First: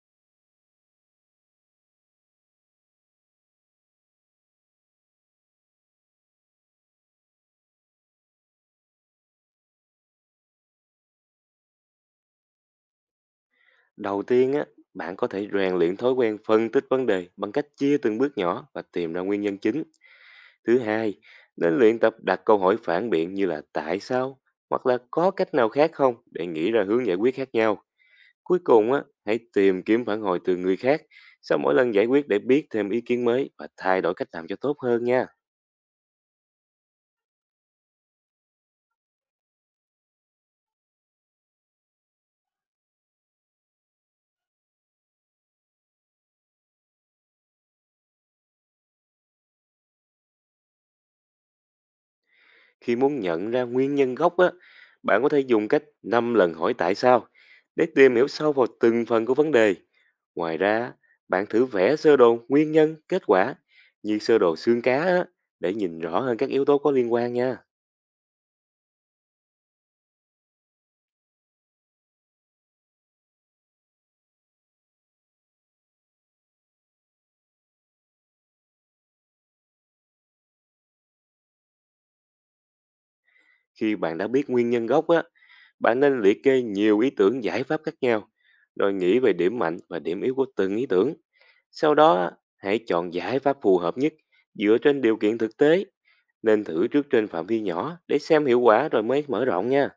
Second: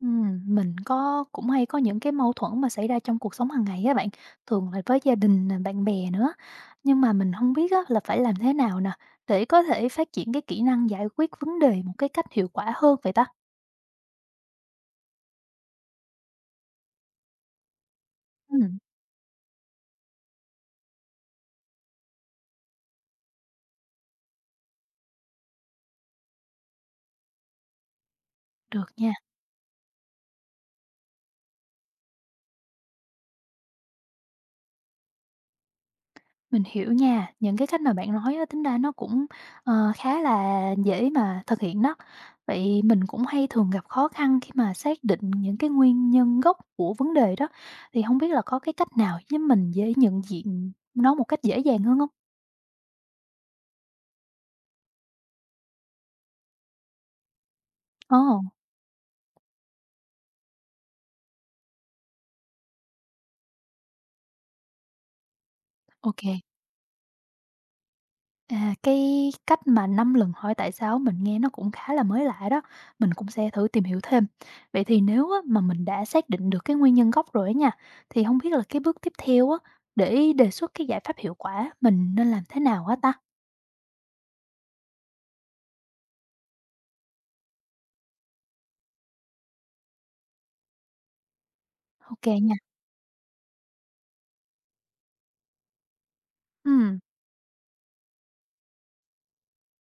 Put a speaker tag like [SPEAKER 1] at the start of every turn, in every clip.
[SPEAKER 1] Mình có cũng hay có những cái mâu thuẫn mà xảy ra trong cuộc sống hàng ngày á bạn, thường là với gia đình nè, bạn bè nữa. Nhưng mà mình không biết á là phải làm thế nào nè, để có thể phát triển cái kỹ năng giải quyết vấn đề một cái cách hiệu quả hơn vậy ta?
[SPEAKER 2] Đầu tiên á, bạn có thể rèn luyện thói quen phân tích vấn đề bằng cách chia từng bước nhỏ
[SPEAKER 1] Ừm,
[SPEAKER 2] và tìm ra nguyên nhân chính. Thứ hai, nên luyện tập đặt câu hỏi phản biện như là tại sao hoặc là có cách nào khác không để nghĩ ra hướng giải quyết khác nhau. Cuối
[SPEAKER 1] được
[SPEAKER 2] cùng á,
[SPEAKER 1] nha.
[SPEAKER 2] hãy tìm kiếm phản hồi từ người khác sau mỗi lần giải quyết để biết thêm ý kiến mới và thay đổi cách làm cho tốt hơn nha.
[SPEAKER 1] Mình hiểu nha, những cái cách mà bạn nói á, tính ra nó cũng, ờ, khá là dễ mà thực hiện đó. Vậy mình cũng hay thường gặp khó khăn khi mà xác định những cái nguyên nhân gốc của vấn đề đó, thì không biết là có cái cách nào giúp mình dễ nhận diện nó một cách dễ dàng hơn không.
[SPEAKER 2] Khi muốn nhận ra nguyên nhân gốc á, bạn có thể dùng cách 5 lần hỏi tại sao để tìm
[SPEAKER 1] Ồ,
[SPEAKER 2] hiểu sâu vào từng phần của vấn đề. Ngoài ra, bạn thử vẽ sơ đồ nguyên nhân, kết quả như sơ đồ xương cá á, để nhìn rõ hơn
[SPEAKER 1] ok.
[SPEAKER 2] các yếu tố có liên quan nha.
[SPEAKER 1] À, cái cách mà 5 lần hỏi tại sao mình nghe nó cũng khá là mới lạ đó, mình cũng sẽ thử tìm hiểu thêm. Vậy thì nếu á, mà mình đã xác định được cái nguyên nhân gốc rồi á nha, thì không biết là cái bước tiếp theo á, để đề xuất cái giải pháp hiệu quả mình nên làm thế nào á ta?
[SPEAKER 2] Khi bạn đã biết nguyên nhân gốc á, bạn nên liệt kê nhiều ý tưởng giải pháp khác nhau, rồi nghĩ về điểm mạnh và điểm yếu của từng ý tưởng. Sau đó,
[SPEAKER 1] Ok
[SPEAKER 2] á,
[SPEAKER 1] nha.
[SPEAKER 2] hãy chọn giải pháp phù hợp nhất dựa trên điều kiện thực tế. Nên thử
[SPEAKER 1] Ừ.
[SPEAKER 2] trước trên phạm vi nhỏ để xem hiệu quả rồi mới mở rộng nha.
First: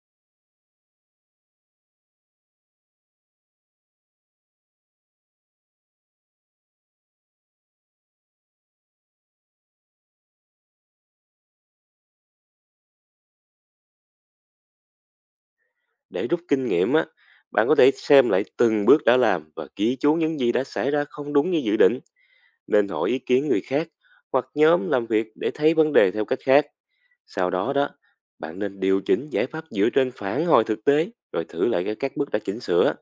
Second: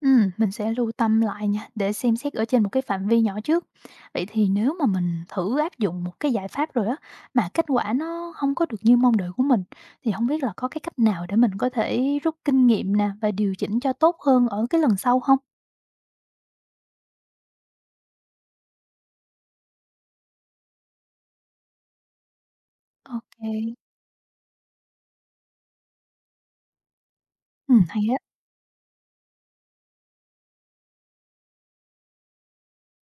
[SPEAKER 1] Mình sẽ lưu tâm lại nha, để xem xét ở trên một cái phạm vi nhỏ trước. Vậy thì nếu mà mình thử áp dụng một cái giải pháp rồi á, mà kết quả nó không có được như mong đợi của mình, thì không biết là có cái cách nào để mình có thể rút kinh nghiệm nè và điều chỉnh cho tốt hơn ở cái lần sau không?
[SPEAKER 2] Để rút kinh nghiệm á, bạn có thể xem lại từng bước đã làm và ghi chú những gì đã xảy ra không đúng như dự định. Nên hỏi ý
[SPEAKER 1] OK
[SPEAKER 2] kiến
[SPEAKER 1] kê.
[SPEAKER 2] người khác hoặc nhóm làm việc để thấy vấn đề theo cách khác. Sau đó đó,
[SPEAKER 1] Hay á,
[SPEAKER 2] bạn nên điều chỉnh giải pháp dựa trên phản hồi thực tế rồi thử lại các bước đã chỉnh sửa.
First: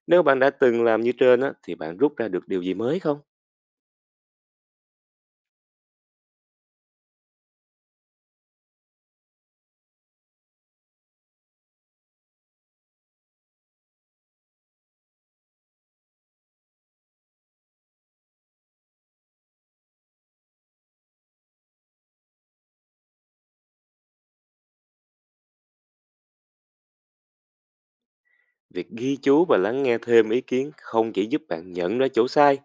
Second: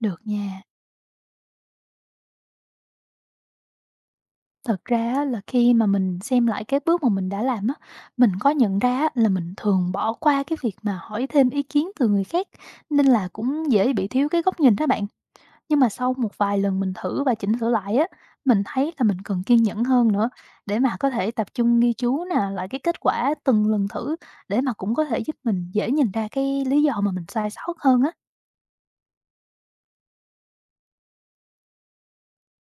[SPEAKER 1] được
[SPEAKER 2] Nếu bạn đã
[SPEAKER 1] nha.
[SPEAKER 2] từng làm như trên á, thì bạn rút ra được điều gì mới không?
[SPEAKER 1] Thật ra á là khi mà mình xem lại cái bước mà mình đã làm á, mình có nhận ra á là mình thường bỏ qua cái việc mà hỏi thêm ý kiến từ người khác, nên là cũng dễ bị thiếu cái góc nhìn đó bạn. Nhưng mà sau một vài lần mình thử và chỉnh sửa lại á, mình thấy là mình cần kiên nhẫn hơn nữa để mà có thể tập trung ghi chú nè, lại cái kết quả từng lần thử để mà cũng có thể giúp mình dễ nhìn ra cái lý do mà mình sai sót hơn á.
[SPEAKER 2] Việc ghi chú và lắng nghe thêm ý kiến không chỉ giúp bạn nhận ra chỗ sai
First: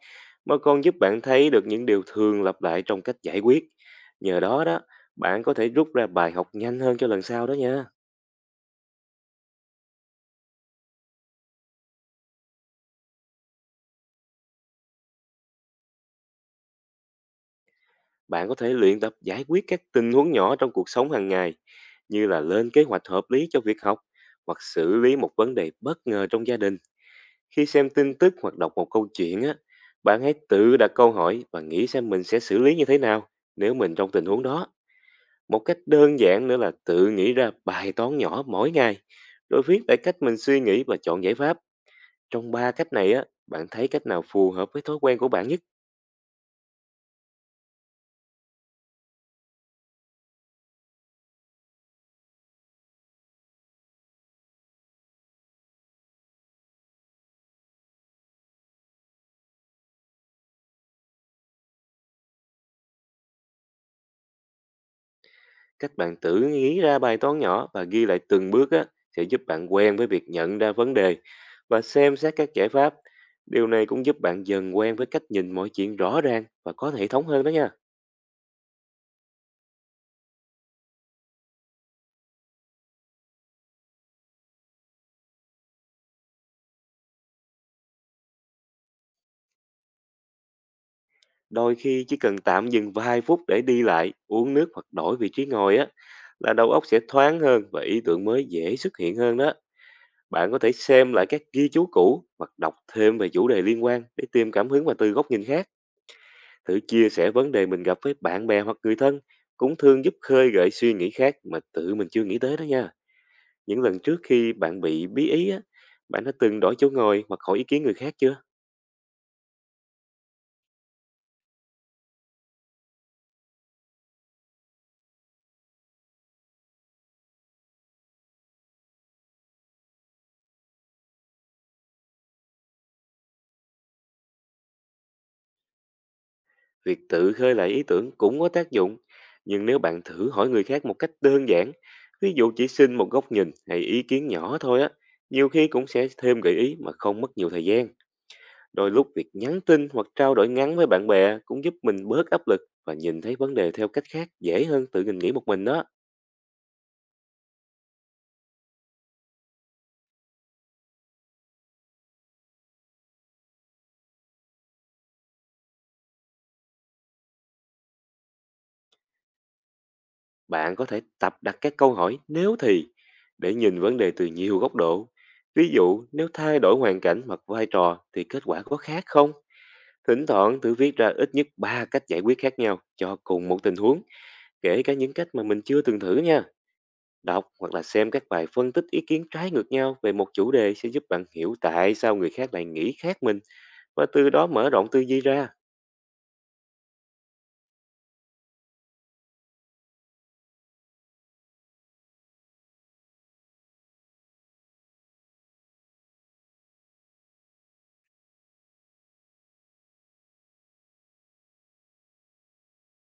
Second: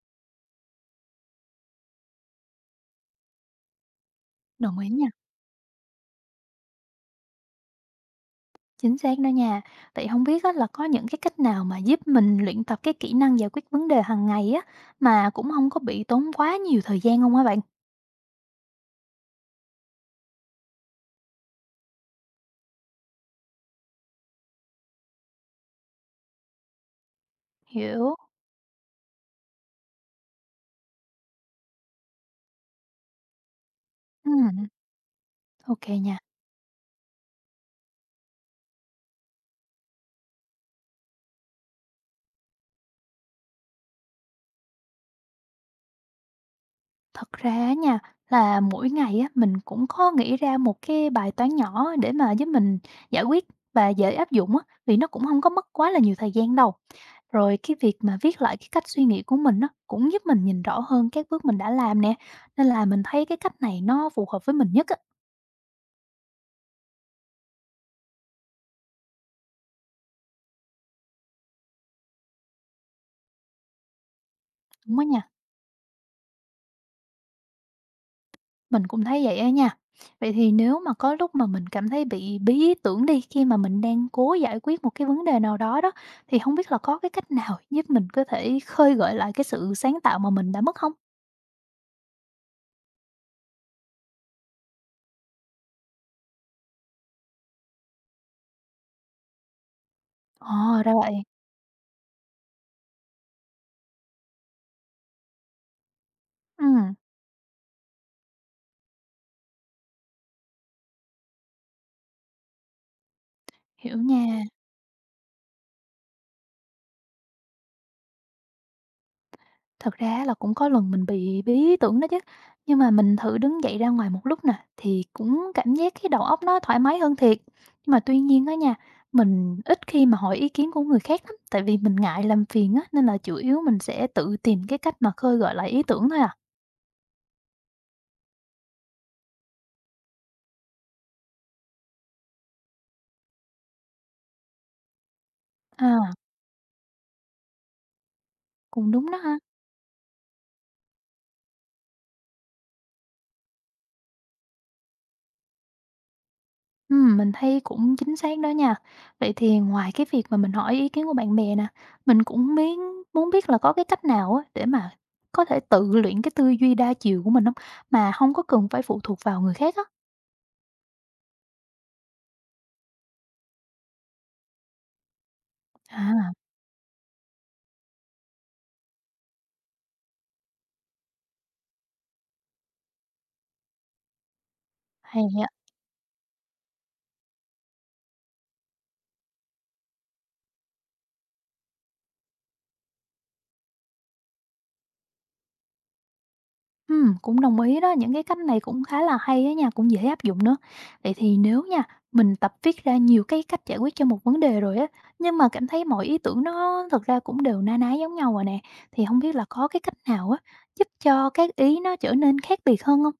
[SPEAKER 2] mà còn giúp bạn thấy được những điều thường lặp lại trong cách giải quyết. Nhờ đó
[SPEAKER 1] Đồng
[SPEAKER 2] đó,
[SPEAKER 1] ý nha.
[SPEAKER 2] bạn có thể rút ra bài học nhanh hơn cho lần sau đó nha.
[SPEAKER 1] Chính xác đó nha. Vậy không biết á, là có những cái cách nào mà giúp mình luyện tập cái kỹ năng giải quyết vấn đề hàng ngày á mà cũng không có bị tốn quá nhiều thời gian không á bạn?
[SPEAKER 2] Bạn có thể luyện tập giải quyết các tình huống nhỏ trong cuộc sống hàng ngày, như là lên kế hoạch hợp lý cho việc học hoặc xử lý một vấn đề bất ngờ trong gia đình. Khi xem tin
[SPEAKER 1] Hiểu.
[SPEAKER 2] tức hoặc đọc một câu chuyện á, bạn hãy tự đặt câu hỏi và nghĩ xem mình sẽ xử lý như thế nào nếu mình trong tình
[SPEAKER 1] Ừ,
[SPEAKER 2] huống đó. Một cách
[SPEAKER 1] ok nha.
[SPEAKER 2] đơn giản nữa là tự nghĩ ra bài toán nhỏ mỗi ngày, rồi viết lại cách mình suy nghĩ và chọn giải pháp. Trong 3 cách này á, bạn thấy cách nào phù hợp với thói quen của bạn nhất?
[SPEAKER 1] Thật ra á nha, là mỗi ngày á, mình cũng có nghĩ ra một cái bài toán nhỏ để mà giúp mình giải quyết và dễ áp dụng á, vì nó cũng không có mất quá là nhiều thời gian đâu. Rồi cái việc mà viết lại cái cách suy nghĩ của mình á, cũng giúp mình nhìn rõ hơn các bước mình đã làm nè, nên là mình thấy cái cách này nó phù hợp với mình nhất á,
[SPEAKER 2] Các bạn tự nghĩ ra bài toán nhỏ và ghi lại từng bước á, sẽ giúp bạn quen với việc nhận ra vấn đề và xem xét các giải pháp. Điều này cũng giúp bạn dần quen
[SPEAKER 1] đúng á
[SPEAKER 2] với
[SPEAKER 1] nha.
[SPEAKER 2] cách nhìn mọi chuyện rõ ràng và có hệ thống hơn đó nha.
[SPEAKER 1] Mình cũng thấy vậy á nha. Vậy thì nếu mà có lúc mà mình cảm thấy bị bí ý tưởng đi khi mà mình đang cố giải quyết một cái vấn đề nào đó đó, thì không biết là có cái cách nào giúp mình có thể khơi gợi lại cái sự sáng tạo mà mình đã mất không?
[SPEAKER 2] Đôi khi chỉ cần tạm dừng vài phút để đi lại, uống nước hoặc đổi vị trí ngồi á, là đầu óc sẽ thoáng hơn và ý tưởng mới dễ xuất hiện hơn đó. Bạn có thể
[SPEAKER 1] Ờ, ra vậy.
[SPEAKER 2] xem lại các ghi chú cũ hoặc đọc thêm về chủ đề liên quan để tìm cảm hứng và từ góc nhìn khác. Thử
[SPEAKER 1] Ừm,
[SPEAKER 2] chia sẻ vấn đề mình gặp với bạn bè hoặc người thân cũng thường giúp khơi gợi suy nghĩ khác mà tự mình chưa nghĩ tới đó nha. Những
[SPEAKER 1] hiểu
[SPEAKER 2] lần trước
[SPEAKER 1] nha.
[SPEAKER 2] khi bạn bị bí ý á, bạn đã từng đổi chỗ ngồi hoặc hỏi ý kiến người khác chưa?
[SPEAKER 1] Thật ra là cũng có lần mình bị bí ý tưởng đó chứ, nhưng mà mình thử đứng dậy ra ngoài một lúc nè, thì cũng cảm giác cái đầu óc nó thoải mái hơn thiệt. Nhưng mà tuy nhiên á nha, mình ít khi mà hỏi ý kiến của người khác lắm, tại vì mình ngại làm phiền á, nên là chủ yếu mình sẽ tự tìm cái cách mà khơi gợi lại ý tưởng thôi à.
[SPEAKER 2] Việc tự khơi lại ý tưởng cũng có tác dụng. Nhưng nếu bạn thử hỏi người khác một cách đơn giản, ví dụ chỉ xin một góc nhìn hay ý kiến nhỏ thôi á, nhiều khi cũng sẽ
[SPEAKER 1] À,
[SPEAKER 2] thêm gợi ý mà không mất nhiều thời gian.
[SPEAKER 1] cũng
[SPEAKER 2] Đôi lúc
[SPEAKER 1] đúng đó
[SPEAKER 2] việc
[SPEAKER 1] ha.
[SPEAKER 2] nhắn tin hoặc trao đổi ngắn với bạn bè cũng giúp mình bớt áp lực và nhìn thấy vấn đề theo cách khác dễ hơn tự mình nghĩ một mình đó.
[SPEAKER 1] Mình thấy cũng chính xác đó nha. Vậy thì ngoài cái việc mà mình hỏi ý kiến của bạn bè nè, mình cũng miếng muốn biết là có cái cách nào á để mà có thể tự luyện cái tư duy đa chiều của mình không, mà không có cần phải phụ thuộc vào người khác á?
[SPEAKER 2] Bạn có thể tập đặt các câu hỏi nếu thì để nhìn vấn đề từ nhiều góc độ. Ví dụ, nếu
[SPEAKER 1] À,
[SPEAKER 2] thay đổi hoàn cảnh hoặc vai trò thì kết quả có khác không? Thỉnh thoảng thử viết ra ít nhất 3 cách giải quyết khác nhau cho cùng một tình huống, kể cả những
[SPEAKER 1] hay
[SPEAKER 2] cách mà
[SPEAKER 1] á.
[SPEAKER 2] mình chưa từng thử nha. Đọc hoặc là xem các bài phân tích ý kiến trái ngược nhau về một chủ đề sẽ giúp bạn hiểu tại sao người khác lại nghĩ khác mình và từ đó mở rộng tư duy ra.
[SPEAKER 1] Cũng đồng ý đó, những cái cách này cũng khá là hay á nha, cũng dễ áp dụng nữa. Vậy thì nếu nha, mình tập viết ra nhiều cái cách giải quyết cho một vấn đề rồi á, nhưng mà cảm thấy mọi ý tưởng nó thực ra cũng đều na ná giống nhau rồi nè, thì không biết là có cái cách nào á, giúp cho các ý nó trở nên khác biệt hơn không.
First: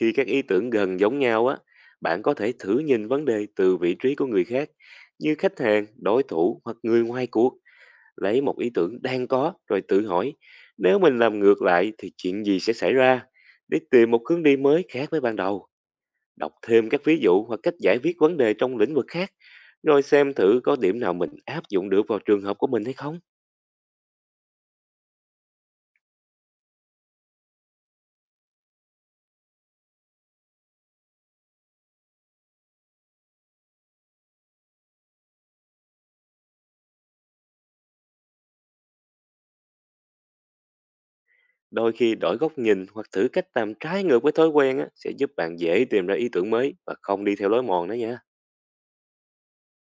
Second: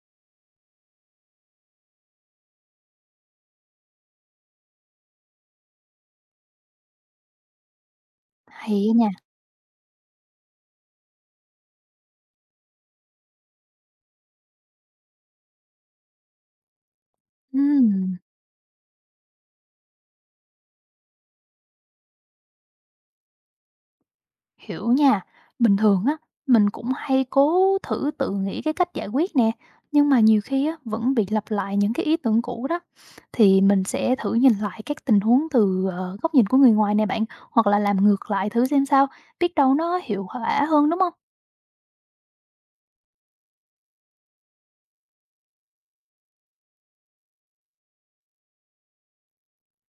[SPEAKER 2] Khi các ý tưởng gần giống nhau á, bạn có thể thử nhìn vấn đề từ vị trí của người khác, như khách hàng, đối thủ hoặc người ngoài cuộc, lấy một ý
[SPEAKER 1] Hay á
[SPEAKER 2] tưởng
[SPEAKER 1] nha.
[SPEAKER 2] đang có rồi tự hỏi, nếu mình làm ngược lại thì chuyện gì sẽ xảy ra, để tìm một hướng đi mới khác với ban đầu. Đọc thêm các ví dụ hoặc cách giải quyết
[SPEAKER 1] Ừm.
[SPEAKER 2] vấn đề trong lĩnh vực khác, rồi xem thử có điểm nào mình áp dụng được vào trường hợp của mình hay không.
[SPEAKER 1] Hiểu nha, bình thường á, mình cũng hay cố thử tự nghĩ cái cách giải quyết nè, nhưng mà nhiều khi á, vẫn bị lặp lại những cái ý tưởng cũ đó. Thì mình sẽ thử nhìn lại các tình huống từ góc nhìn của người ngoài nè bạn, hoặc là làm ngược lại thử xem sao, biết đâu nó hiệu quả hơn đúng không?
[SPEAKER 2] Đôi khi đổi góc nhìn hoặc thử cách làm trái ngược với thói quen á, sẽ giúp bạn dễ tìm ra ý tưởng mới và không đi theo lối mòn đó nha.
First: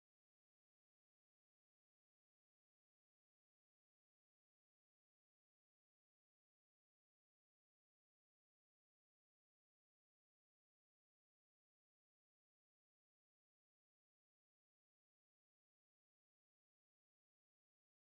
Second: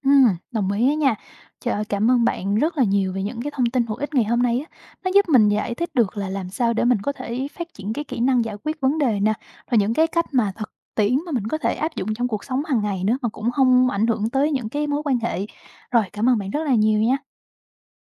[SPEAKER 1] Đồng ý á nha. Trời ơi, cảm ơn bạn rất là nhiều về những cái thông tin hữu ích ngày hôm nay á. Nó giúp mình giải thích được là làm sao để mình có thể phát triển cái kỹ năng giải quyết vấn đề nè, rồi những cái cách mà thực tiễn mà mình có thể áp dụng trong cuộc sống hàng ngày nữa mà cũng không ảnh hưởng tới những cái mối quan hệ. Rồi, cảm ơn bạn rất là nhiều nha.